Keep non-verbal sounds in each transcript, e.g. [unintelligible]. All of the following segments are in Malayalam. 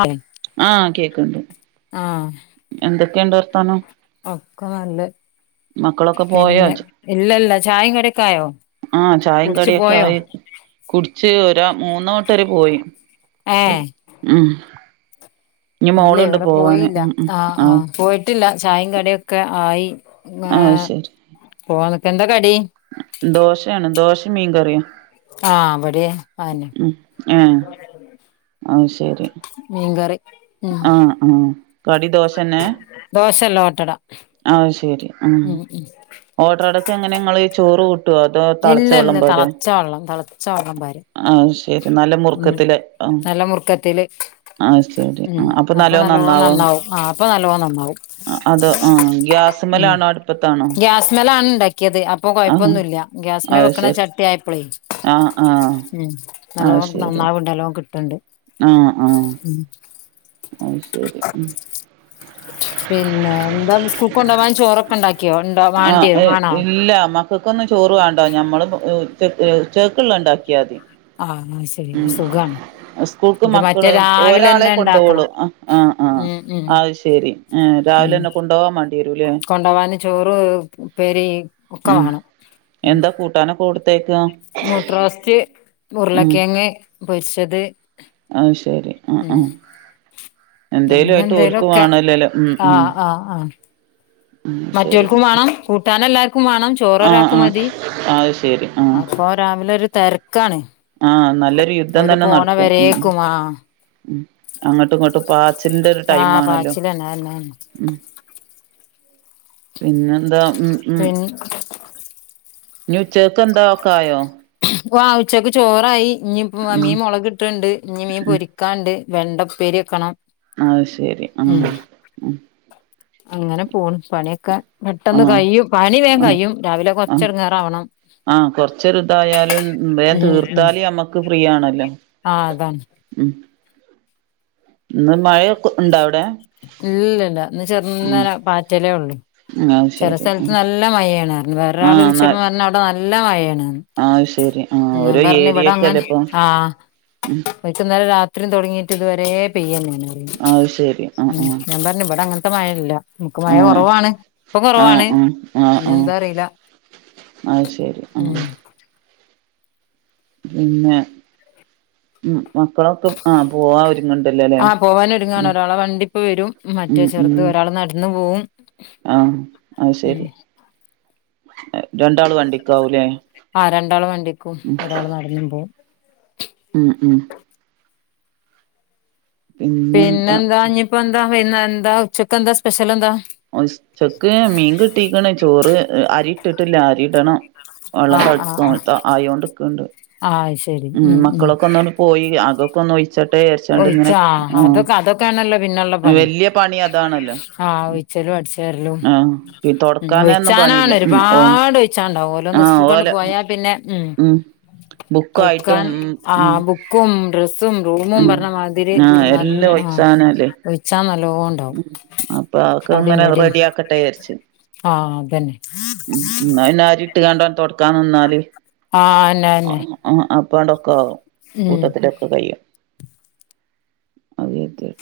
ആഹ് ആഹ് കേക്കുന്നുണ്ട് ആഹ് എന്തൊക്കെയുണ്ട് വർത്താനം ഒക്കെ നല്ല മക്കളൊക്കെ പോയോ പിന്നെ ഇല്ലില്ല ചായയും കടിയൊക്കെ ആയോ ആഹ് ചായേം കടിയൊക്കെ ആയി കുടിച്ച് ഒരാ മൂന്ന് കൂട്ടര് പോയി ഏഹ് ഉം ഇഞ്ഞ് ഇല്ലേ മോള്ണ്ട് ഇവിടെ പോവാന് പോയില്ല ഉം ഉം ആഹ് ആഹ് പോയി ട്ടില്ല ചായയും കടിയൊക്കെ ആയി ആഹ് ശരി പോവാൻ നിക്കുവാ എന്താ കടി ദോശയാണ് ദോശയും മീൻ കറിയും ആഹ് ഇവടെയും അതന്നെ ഉം ആഹ് ആവശ്യ മീൻ കറി ഉം ആഹ് ആഹ് കടി ദോശന്നെ ദോശല്ല ഓട്ടട ആഹ് ശരി ഉം ഓട്ടടക്ക് അങ്ങനെ ഞങ്ങള് ചോറ് കൊ ഇല്ലല്ല തളച്ച വള്ളം തളച്ച വള്ളം പാര ആഹ് ശരി നല്ല മുറുക്കത്തില് ആഹ് നല്ല മുറുക്കത്തില് ആഹ് ശരി ഉം അപ്പൊ നല്ലോണം നന്നാവും ആ അപ്പൊ നല്ലോ നന്നാവും അത് ആ ഉം ഗ്യാസ്മലാണോ അടുപ്പത്താണോ ഗ്യാസ്മേലാണ് ഉണ്ടാക്കിയത് അപ്പൊ ആ കൊഴപ്പവൊന്നുവില്ല ഗ്യസ്മേ വക്കണ ചട്ടിയ ആയപ്പളേ ആഹ് ആഹ് നല്ലപോണക്ക് നന്നാവുണ്ട് നല്ലോ കിട്ട്ണ്ട് ആഹ് ആഹ് ഉം അയ്‌ ശരി ഉം പിന്നെ എന്താ സ്ക്കൂൾക്ക് കൊണ്ടാവാൻ ചോറൊക്കെ ഉണ്ടാക്കിയോ ആ വാണ്ടിയോ വാണോ ഇല്ല മ കൾക്കൊന്നും ചോറ് വാണ്ട ഞമ്മള് ഉച്ച ഉച്ചകെക്ക്‌ള്ള ഉണ്ടാക്കിയാതി ആഹ് അയ്‌ ശരി സുഖാണ് സ്കൂൾക്ക് ഇത് മറ്റേ മക്കള് ഒരാളെ രാവിലെന്നെ കൊണ്ടോവൊളളു ഇണ്ടാക്കണം ആഹ് ആഹ് ഉം ഉം അയ്‌ ശരി എ ഉം രാവിലെന്നെ കൊണ്ടോവാൻ മാണ്ടി വരൂ ലെ കൊണ്ടോവാന് ചോറ് ഉപ്പേരി ഒക്കെ ഉം വാണം എന്താ കൂട്ടാനെക്കെ കൊടുത്തയ്‌ക്കാ മുട്ടറോസ്റ്റ് ഉരുളക്കെയങ്ങ് പൊരിച്ചത് അഹ് ശരി ആഹ് ഉം ആഹ് എന്തേലു അങ്ങനെ ആയിട്ട് ഓൽക്കും എന്തേലൊക്കെ വാണല്ലേല്ലെ ഉം ഉം ഉം ശരി മറ്റൊൽക്കുംവാണം കൂട്ടാൻ എല്ലാർക്കും വാണം ചോറ് ആഹ് ഒരാക്ക് ആഹ് മതി അത് ശരി ആഹ് അപ്പൊ രാവിലെ ഒരു തെര്ക്കാണ് ആഹ് നല്ലൊരു യുദ്ധം ഓല് തന്നെ പോണ നടക്കും ഉം വരേക്കു മാ ഉം അങ്ങട്ടും ഇങ്ങട്ടും പാച്ചിൽന്റെ ഒരു ആ ടൈം ആണല്ലോ [unintelligible] ഉം പിന്നെ എന്താ ഉം പെൻ ഞ്ഞ് ഉചേകക്ക് എന്താ ഒക്കായോ ഓ ആ ഉച്ചക്ക് ചോറായി ഇഞ് ഉം മീൻ മുളക് ഇട്ടണ്ട് ഇഞ് മീൻ ഉം പൊരി ക്കാണ്ട് വെണ്ടപ്പേരി വെക്കണം അഹ് ശെരി ഉം ആഹ് ഉം അങ്ങനെ പോണ് പണിയൊക്കെ പെട്ടെന്ന് ആഹ് കഴിയും പണി വേം കഴിയും രാവിലെ കൊർച്ച് എടങ്ങേറാവണം ആ കൊർച്ചൊര് ഇതായാലും വേം ഉം ഉം തീർത്താല് അമ്മക്ക്‌ ഫ്രീ ആണല്ലോ ആ അതാണ് ഉം ഇന്ന് മയൊക്കെ ഉണ്ടാവ് ഇല്ല ഇല്ല ഇന്ന് ഉം ചെർന്നനെ പാറ്റലേ ഉള്ളൂ അത് ചെല ശരി സ്ഥലത്ത് ഉം നല്ല മയെണർഞ്ഞ് വേറൊരാൾ ആഹ് ന വിളിച്ചപ്പം പർഞ്ഞ് അവ്ടെ നല്ല മയെണ് അത് ശരി ആഹ് ഞാൻ ഓരോ പർഞ്ഞ് വടെ അങ്ങ ഏരിയക്കല്ലേ ഇപ്പൊ ആഹ് ഉം ഓൽക്ക് ഇന്നലെ രാത്രി തൊടങ്ങിട്ട് ഇതുവരെ പെയ്യന്നെ അഹ് ശരി ആ ഉം ഞാൻ പർഞ് ഇവട അങ്ങൻത്ത മഴ ല്ല ആ മഴ ആഹ് കൊറവാണ് പ്പൊ ആഹ് കൊറവാണ് ഞന്താ അറീല അയ് ശരി ആഹ് പിന്നെ ഉം മക്കളൊക്കെ ആ പോവാ ഒര്ങ്ണ്ട്ല്ലോ ലെ ഉം പ്പം വരും മറ്റേ ഉം ചെർത് ഉം ഒരാള് നട്ന്ന് പോവും ആഹ് അയ്‌ ഉം ശരി രണ്ടാളും വണ്ടിക്കാവുലെ ആ രണ്ടാള് വണ്ടിക്കും ഒരാള് നടന്നും പോവും ഉം ഉം പിന്നെന്താ ഇഞ്ഞിപ്പോന്താ വൈന്ന ന്താ ഉച്ചക്കെന്താ സ്പെഷ്യല് എന്താ ഉസ്ചക്ക് മീൻ കിട്ടീക്ക്ണ് ചോറ് അരി ഇട്ടിട്ടില്ല അരിടണം ആഹ് ആഹ് ആഹ് [unintelligible] ആയോണ്ട്ക്ക്‌ണ്ട് [unintelligible] ഉം മക്കളൊക്കെ ഒന്നാണ്ട് പോയി അകൊക്കെന്നൊയ്‌ ച്ചട്ടെ യര്ചാണ്ട് ഇങ്ങനെ ഒഴിച്ചാ ആ അതൊക്കെ അതൊക്കെയാണല്ലോ പിന്നെയുള്ള പണി വല്യ പണി അതാണല്ലോ ആഹ് ഒഴിച്ചലും അടിച്ചര്ല്ലും ആഹ് ഉ തൊടക്കാനൊന്നും ഒഴിച്ചാനാണ് പണിയില്ല ഉം ഓ ഒരുപാട് ഒഴിച്ചാണ്ടാവും ഓലോന്ന് ആഹ് സ്കൂൾകാ ണ്ട് ഓലെ പോയാ പിന്നെ ഉം ഒ ബുക്കായിട്ടും യ്ക്കാൻ ആ ഉം ബുക്കും ഡ്രസ്സും റൂമും ഉം മാതിരി ആഹ് ന എല്ലാം ആ ഒഴിച്ചാനല്ലേ ഒഴിച്ചാ നല്ലൊണ്ട് അപ്പൊ അതൊക്കെ ങ്ങനെ റെഡി ആക്കട്ടെ വിചാര്ച്ച് ആഹ് അതന്നെ മ്മ്ഹ്. ന്നാ പിന്നെ ആരി ഇട്ട്കാണ്ട് ണ്ട് തോടക്കാൻ നിന്നാല്. ആഹ അന്നെന്നെ ആ അപ്പാണ്ടൊക്കെ ആും കൂട്ടത്തിലൊക്കെ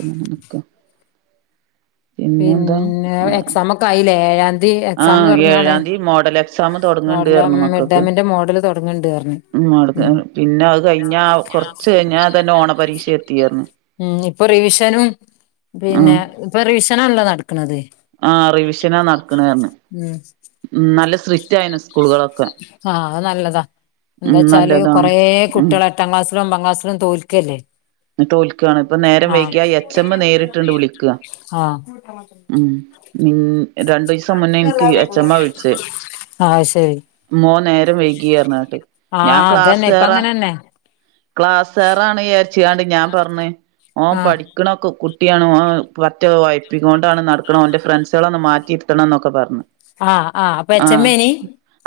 [unintelligible] പിന്നെന്ത എക്സമാക്കയിലെ ദി എക്സാം ആഹ് തുടങ്ങാണ് ഏഴാംതി മോഡൽ എക്സാം തൊടങ്ങ്ണ്ട് മോഡല മിഡ്ടേമിൻ്റെ മോഡല് തുടങ്ങണ്ട്റഞ് ഉംആൾക്ക് പിന്നെ അത് കഴിഞ്ഞ കൊറച്ച് കഴിഞ്ഞ തന്നെ ഓണ പരീക്ഷ എത്തിയരുന്നു ഉം ഇപ്പൊ റിവിഷനും ആഹ് പിന്നെ ഇപ്പൊ റിവിഷനാണല്ലോ നടക്കണുന്നത് ആ റിവിഷനാ നടക്കണറഞ്ഞ് ഉം ഉം നല്ല ആയിന് സ്കൂളുകളൊക്കെ ആഹ അത് നല്ലതാ ഉം ന്താച്ചാല് നല്ലതാണ് കൊറേ ഉം കുട്ടിളെ ത്താം ക്ലാസിലും ഒംബാക്ലാസിലും തോൽക്കല്ലേ ന്ന് തോൽക്കാണ് ഇപ്പ നേരം ആഹ് വൈകിയ എച്ച് എമ്മ നേരിട്ടുണ്ട് വിളിക്കും [unintelligible] മ രണ്ടീസം മുന്നേ നിക്ക് എച്ചമ്മ വിളിചേ ആഹ് ശരി മോൻ നേ രം വൈകിറഞ്ഞ്ണ്ട് ഞാൻ ആഹ് ക്ലാസ് അതന്നെ ഇപ്പ കേറാ അങ്ങനെന്നെ ക്ലാസേറാണ്ജാരിച്ചാണ്ട് ഞാൻ പറഞ്ഞ് ആഹ് ടിയാണ് പറ്റെ ഒഴിപ്പികൊണ്ടാണ് നടക്ന ഓന്റെ ഫ്രെണ്ട്സ് കളെ മാറ്റി ഇ രു ത്തണം ഒക്കെ പറഞ്ഞു ആഹ് ആഹ് അപ്പൊ എച്ചമ്മേനി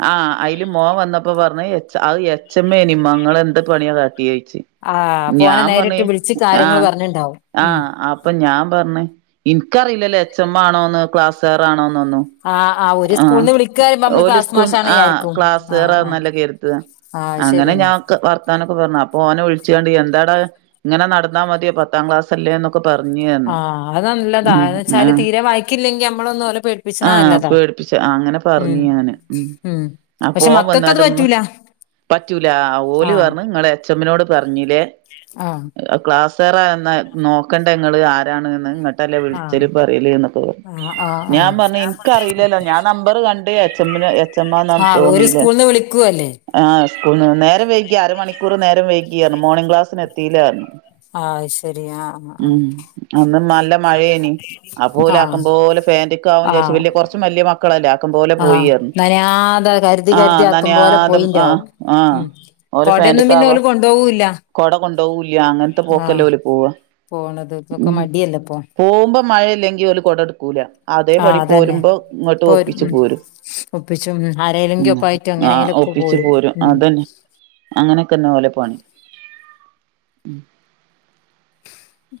ആഹ് അയില് മോൻ വന്നപ്പോ പറഞ്ഞ് അത് എച്ചമ്മേനി മ്മ ങ്ങള്ന്ത് പണിയാ കാട്ടിയെന്നു ആഹ് അപ്പോനെ ഞാൻ പറന്ന് നേരിട്ട് വിളിച്ച് കാര്യങ്ങള് ആഹ പറഞ്ഞിണ്ടാവും ഉം ആഹ പ്പൊ ഞാൻ പറഞ്ഞ് ഇനിക്കറിയില്ലല്ലോ എച്ച് എം ആണോന്ന് ക്ലാസാർ ആണോന്ന്ന്നും ആ് ആ ഓര് സ്കൂളിന്ന് വിളിക്കറയുമ്പോ മ്മള് ക്ലാസ് സ്കൂൾന്ന് മാഷാണന്ന് ആഹ് വിചാരിക്കും ആ ആ ക്ലാസ്സാറാന്നല്ലേ കരുതാ ആഹ അങ്ങനെ ശരിനാ ഞാൻ വർത്താനൊക്കെ പറഞ്ഞു അപ്പോ ഓനെ വിളിച്ച്കണ്ട് എന്താടാ ങ്ങനെ നടന്നാ മതിയോ പത്താം ക്ലാസ് ല്ലേ എന്നൊക്കെ പറഞ്ഞു റഞ് ആഹ് അത് നല്ലതാ എന്ന് ഉ വെച്ചാല് ആഹ തീരെ വായിക്കില്ലെങ്കി നമ്മളൊന്ന് ഓലെ പേടിപ്പിച്ച്ണ ആഹ നല്ലതാ പേടിപ്പിച്ച അങ്ങനെ ഉം പറഞ്ഞു ഞാന് ഉം ഉ ആ പക്ഷെ പോവാൻ മക്കക്കത് വന്നട്ട് പറ്റൂല പറ്റൂല ഓല് ആഹ് പറഞ്ഞു നിങ്ങളെ എ ച്ചമ്മിനോട് പറഞ്ഞില്ലേ ആഹ് ക്ലാസ്സേറ എന്നാ നോക്കേണ്ട നിങ്ങൾ ആരാണ് ല്ല ആഹ് വിളിച്ചല് പറലേ എന്നൊക്കെ പറഞ്ഞു ആഹ് ആഹ് ഞാൻ പറഞ്ഞു ആഹ് എനിക്ക അറിയില്ലല്ലോ ഞാൻ നമ്പർ കണ്ട് എച്ച് എമ്മന് മാ ന ആഹ് ഒരു തോന്നീല്ലേ സ്കൂൾന്ന് വിളിക്കുവല്ലേ ആ് സ്കൂ നേരം വൈകി അരമണിക്കൂർ നേരം വൈകിയായിരുന്നു മോർണിംഗ ക്ലാസ്സിന് എത്തില്ലായിരുന്നു ആഹ ശരിയാ ഉം അന്ന് നല്ല മഴേനി ആ പോലെ ആഹ് ആക്കും പോോലെ ഫാൻറിിക്ക ആും ചാരിച്ച ആഹ് വലിയ കുറച്ചും വലിയ മക്കളല്ലേ ആക്കും പോോലെ പോയിായിരുന്നു നനാതെ കരുതി കരുതി ആക്കും പോോലെ ഞാൻ പോയിന്റകും ആഹ് ആഹ് ഉം ഓല് കൊടയൊന്നും പിന്നെ ഓൽ കൊണ്ട് കൊണ്ടൊവുല്ല കൊണ്ടൊവുല്ല അങ്ങനത്തെ പോക്കെല്ലാം ഓ ല് പോവാ പോണത് ഇതൊക്കെ ഉ മടിയല്ലേ ഇപ്പൊ പോവുമ്പോ മഴയില്ലെങ്കിൽ ഒരു കുട എടുക്കൂല ആഹ് അതേപടി അതന്നെ പോരുമ്പോ ഇങ്ങോട്ട് ഇപ്പൊ ഒരു ഒപ്പിിച്ച് ഉം പോരും ഒപ്പിച്ചും ആരേലെങ്കിലും ഒക്കെ ആയിട്ട് ആ എങ്ങനെങ്കിലൊക്കെ ഒപ്പിിച്ചച്ച് പോരും ഉം അതന്നെ അങ്ങനെയൊക്കെന്ന ഓ ലെ പണി ഉം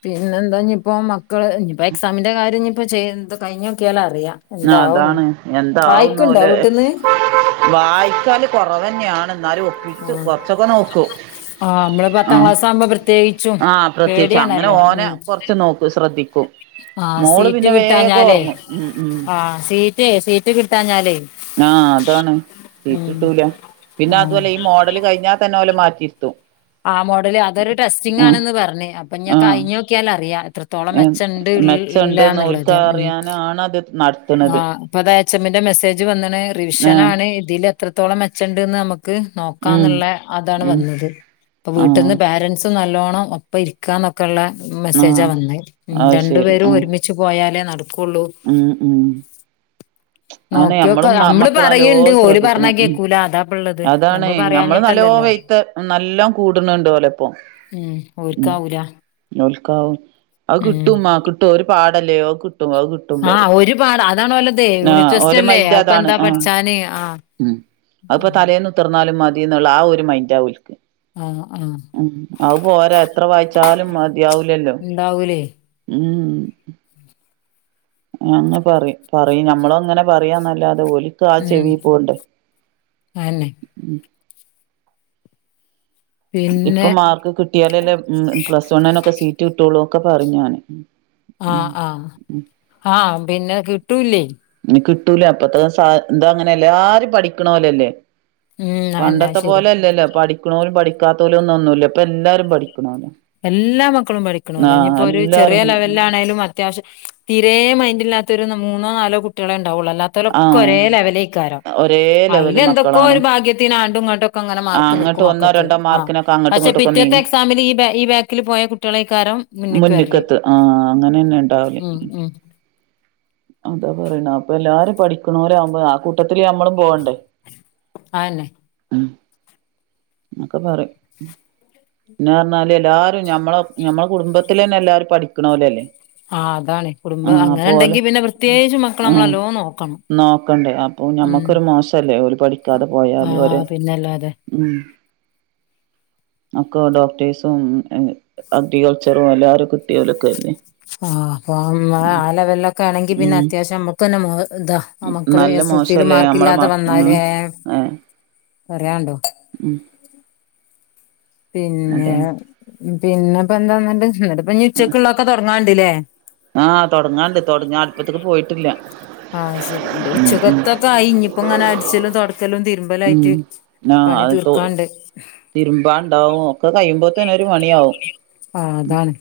പിന്നെ എന്താ ഇപ്പോ മക്കള് ഇനിയിപ്പോ എക്സാമിന്റെ കാര്യം ഇപ്പോ ചെയ്ത് കഴിഞ്ഞ നോക്കിയാല അറിയാം ആ എന്താവുന്ന് അതാണ് എന്താവുന്ന വായിക്കുണ്ടോ പോലെ വീട്ടിന്ന് വായിക്കാല് കുറവ തന്നെയണ എന്നാലും ആ ഒപ്പിച്ച് കൊറച്ചൊക്കെ നോക്കും ആ നമ്മള് പത്താം ക്ലാസ് ആവുമ്പോ പ്രത്യേകിച്ച് ആഹ പ്രത്യേകിച്ച് അങ്ങനെ ഓനെ കൊറച്ച്ു നോക്കൂ ശ്രദ്ധിക്കും ആഹ് മോള് സീറ്റ് പിന്നെ വേഗം ഓർമ്മു ഉം ഉ േ സീറ്റ് കിട്ടാഞ്ഞാലേ ആഹ അതാണ് ഉം വീട്ടിട്ടൂല പിന്നെ ആഹ് അതുപോലെ ഈ മോഡല് കഴിഞ്ഞാൽ തന്നെ ഓലെ മാറ്റിയിരുത്തു ആ മോഡല് അതൊരു ടെസ്റ്റിംഗ ആണന്ന് പറഞ്ഞഞ് അപ്പൊ ഞാൻ ആഹ് കഴിഞ്ഞഞ് നോക്കിയാൽ അറിയത്ര ത്തോളം മെച്ച ഉണ്ട് ഇല്ലന്നുള്ളത് ഉ നത്ത ആഹ് അപ്പ അത എച്ച് എമ്മിന്റെ മെസ്സേജ് വന്നണ് റിവിഷൻ ആഹ് ആാണ് ഇതിൽ എത്രത്തോളം മെച്ചണ്ടന്ന് നമുക്ക് ഉം നോക്കാന്നുള്ള അതാണ് ഉം വന്നത് ഇപ്പ ആഹ് വീട്ടിൽന്ന് പോരൻറ്സും നല്ലോണ്ണം ഒപ്പ ഇരിക്ക ക്കാന്നൊക്കെയള്ള മെസ്സേജാ ആഹ് വന്ന അത് രണ്ടു ശരി പേരും ആഹ് ഒരുമിച്ച് പോയാലേ നടക്കുള്ളൂ ഉം ഉം ആനെ നോക്കിയോക്ക ഞമ്മളും നമ്മള് മക്കളല്ലോ പറയ്ണ്ട് ഓല് പറഞ്ഞാ ശ്രദ്ധിക്കണം കേക്കൂല അതാപ്പള്ളത് അതാണ് ഞമ്മള് നല്ലോ പറയാഞ്ഞിട്ടല്ലല്ലോ വെയത്ത് നല്ല കൂടുന്നുണ്ട് പോലെ ഇപ്പൊ ഉം ഓക്കാവൂല ഉൽക്കാവും അ കിട്ടും്മ കിട്ടും ഒരു പാടല്ലേോ അ കിട്ടും അ കിട്ടും പറയും ആഹ ഒരുപാട് അതാണ് വല്ലത് ആഹ് യൂണിറ്റ് ടെസ്റ്റ ഓലെ അല്ലേ മൈൻഡ് അപ്പൊ എന്താ പഠിച്ചാന് ആ അപ്പൊ തലേന്ന് ഉത്തർന്നാലും മതിന്നുള്ള ആ ഒരു മൈൻറാൽക്ക് ആഹ് ആഹ് ഉ അവ പോരാ എത്ര വായിച്ചാലും മതിയാവലല്ലോ ഇണ്ടാവൂലേ ഉം അങ്ങ് പറ പറയും നമ്മള അങ്ങനെ പറയാന്നല്ലാതെ പോലി കാ ചെവി ഉം പോണ്ട അന്നെ പിന്നെ ഇപ്പൊ മാർക്ക് കിട്ടിയാലല്ലേ പ്ലസ് വണ്ണിനൊക്കെ സീറ്റ് കിട്ടുള്ളൂൊക്കെ പറഞ്ഞാന് ആഹ് ആഹ ആഹ പിന്നെ കിട്ടൂല്ലേ ഇ കിട്ടൂല അപ്പത്ത എന്താ അങ്ങനെയല്ലേ ആരും പഠിക്കണലല്ലേ ഉം അന്നെ പണ്ടത്തെ ശരി പോലെല്ലല്ലോ പഠിക്കണലും പഠിക്കാത്ത പോലും ഒന്നും ഒന്നുമല്ല ഇപ്പൊ എല്ലാരും പഠിക്കണലോ എല്ലാ മക്കളും പഠിക്കണല്ലോ ഇനിയിപ്പോൊ ഒരു ചെറിയ എല്ലാരും ലെവലിലാണേലും അത്യാവശ്യം തീരെേ മൈൻഡ് ഇില്ലാത്ത ഒരു മൂന്നോ നാലോ കുട്ടികളെ ഉണ്ടാവുള്ളൂ അല്ലാത്ത [inaudible] ആഹ് ഒരെലെവലേ കാരോ ഒരേ അയിൽ ലെവല് എന്തൊക്കോ മക്കളാണ് ഒരു ഭാഗ്യത്തിന്ാണ്ടും ഇങ്ങോട്ടക്ക അങ്ങനെ ആ മാർക്ക് അങ്ങോട്ട് നക്കും ഒന്നോ മക്കൾക്ക് രണ്ടോ ആ മാർക്കിനൊക്കെ അങ്ങോട്ടും പക്ഷെ ഇങ്ങോട്ടൊക്കെ പിറ്റേത്തെ നീങ്ങും എക്സാമിൽ ഈ ഈ ബാക്കിൽ പോയ കുട്ടികളെക്കാരം മുന്നക്ക് വരല്ലേ മുന്നിക്കത്ത് ആഹ് അങ്ങനെന്നെ ഉണ്ടാവല് ഉ ഉ അതാ പറയണ അപ്പൊ എല്ലാരും പഠിക്കണോരവുമ്പോ ആ കുട്ട ട്ടത്തില് നമ്മളും പോവണ്ടേ അതന്നെ ഉ എന്നൊക്കെ പറയും പിന്നെ പറഞ്ഞാല് എല്ലാരും മ്മളെ നമ്മെ കുടുംബത്തി തന്നെ എല്ലാരും പഠിക്കണല്ലേ അല്ലേ ആഹ് അതാണ് കുടുംബം അങ്ങനെ ഉണ്ടെങ്കി പിന്നെ വൃ ആ നോക്കണ്ടേ അപ്പൊ ഉം ഞമ്മക്കൊരു മോശല്ലേ ഒരു പഠ ക്കാതെ പോയാല് ഒര് ആഹ് പിന്നല്ലാതെ ഉ അക്കൊ ഡോക്ടേഴ്സും അഗ്രികൾച്ചറും എല്ലാരും കിട്ടിയലൊക്കെല്ലേ ആഹ അപ്പം ആ ലെവലൊക്കെ ആണെങ്കി പിന്നെ ഉം അത്യാവശ്യം നമ്മുക്ക് തന്നെ ഇതാ ആ മക്കള് നല്ല എസ് എൽ സൽ മാർക്ക് ഇല്ലാതെ വന്നാല് ആഏ പറയണ്ടോ ഉം പിന്നെ അതെ പിന്നെ ഇപ്പ എന്താന്ന് എന്നിട്ടപ്പ ഉച്ചക്കുള്ളള്ളൊക്കെ തുടങ്ങാണ്ടല്ലേ ആഹ് തുടങ്ങാണ്ട് തുട [unintelligible] അല്പ്പത്തേക്ക് പോയിട്ടില്ല ആഹ് ശരിന്റെ ഉം ഉം ഉച്ചക്കത്തൊക്കെ ആയി ഇയിപ്പോ ഇങ്ങനെ അടിച്ചല്ലും തു ക്കല്ലും ഉം തിരുമ്പലായിട്ട് ആ പണി അത് തോ തീർക്കാണ്ട് തിരുമ്പാണ്ടാവും ഒക്കെ കഴിയുമ്പോത്തേന്നെ ഒരു മണിയാവും ആഹ്, അതാണ്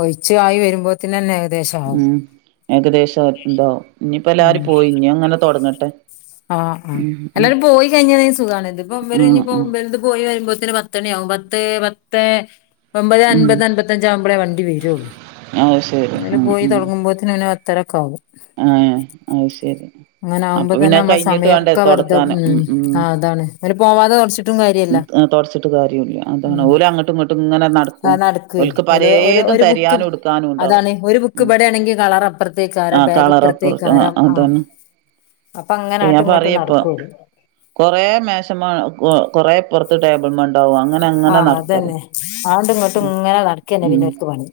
ഒഴിച്ചു ആയി വരുമ്പോത്തന്നന്നെ ഏകദേശം ആവും ഉം ഏകദേശം എന്തോ ഇനിയിപ്പോ എല്ലാവാരും പോയി ഇനി അങ്ങനെ തുടങ്ങട്ടെ. ആഹ, ആ എല്ലാരും പോയി കഴിഞ്ഞ സുഖമാണ് ഇത് ഇപ്പ ഇവര് ആ ഞ ഇപ്പോ ആ ഇത് പോയി വരുമ്പോതിന് പത്ത്ണിയ ആകും പത്ത്, പത്തെ ഒമ്പത് ഉം അൻപത്, അമ്പപത്ത അഞ്ച ആകുമ്പോഴേ വണ്ടി വരുള്ളൂ അത് ശരി അതില് ഉം പോയി തുടങ്ങുമ്പോതി ഇങ്ങൂനെ അത്ര ഒക്കെ ആവും ആഹ്, അത് ശരി അപ്പ അതന്നെ നമ്മള സമയൊക്കെ വെറുത ഉം, ആ അതാണ് അവര് പോവാതെ തുടച്ചിട്ടും കാര്യമല്ല ആ തുടച്ചിട്ട് കാര്യല്ല, അതാണ് ഓര് അങ്ങോട്ടും ഇങ്ങോട്ടും ഇങ്ങനെ നടക്കും, അത് നടക്കുവേ അവർക്ക് ഓല് ഒരു പലേതും ഒരു ബുക്ക് തെരയാനും ഇട് അതാണ് ഒരു ബുക്ക് ഇപടെയാണെങ്കിൽ കളർ അപ്പുറത്ത് ആ എയ്കാരം ബാഗ് കളറപ്പുറത്ത് ആ ഇപ്പുറത്തേയ്കാരം, അതാണ് അപ്പൊ അങ്ങനെ അങ്ങോട്ടും ഇങ്ങോട്ടും നടക്കും ഓല് കുറേ മേശമേ, കൊറ ഇപുറത്ത് ടേബിൾ മണ്ടാവും അങ്ങനെ, അങ്ങനെ ആഹ് നടക്കും അതന്നെ, ആണ്ട് ഇങ്ങോട്ടും ഇങ്ങനെ നടക്കന്നെ ഉം പിന്നോക്ക് പണി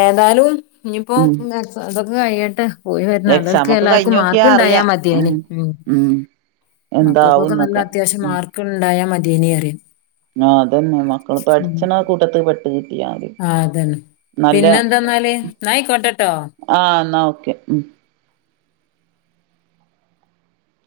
ഏതാലും ഇനിയിപ്പൊ ഉം അതൊക്കെ കഴിയട്ടെ പോയി വരുന്നല്ലൾക്ക് എക്സാം ഒക്കെ എല്ലാർക്കും കഴിഞ്ഞോക്കിയാ മാർക്ക് ഇണ്ടായാ അറിയാം മതിയെനി ഉം മക്കൾക്കൊക്കെ നല്ല എന്താവുംന്നൊക്കെ അത്യാവശ്യം ഉം മാർക്ക് ഉണ്ടായ മതിേന പറയാ ആ അതന്നെ മക്കള് പഠിച്ചണ കൂട്ടത്ത്ൽ പെട്ട് കിട്ടിയ മതി ആഹ് അതന്നെ നല്ല പിന്നെ എന്താന്നാല് ന്നാ ആ യിക്കോട്ടെട്ടൊ ആഹ് എന്നാൽ ഓക്കെ.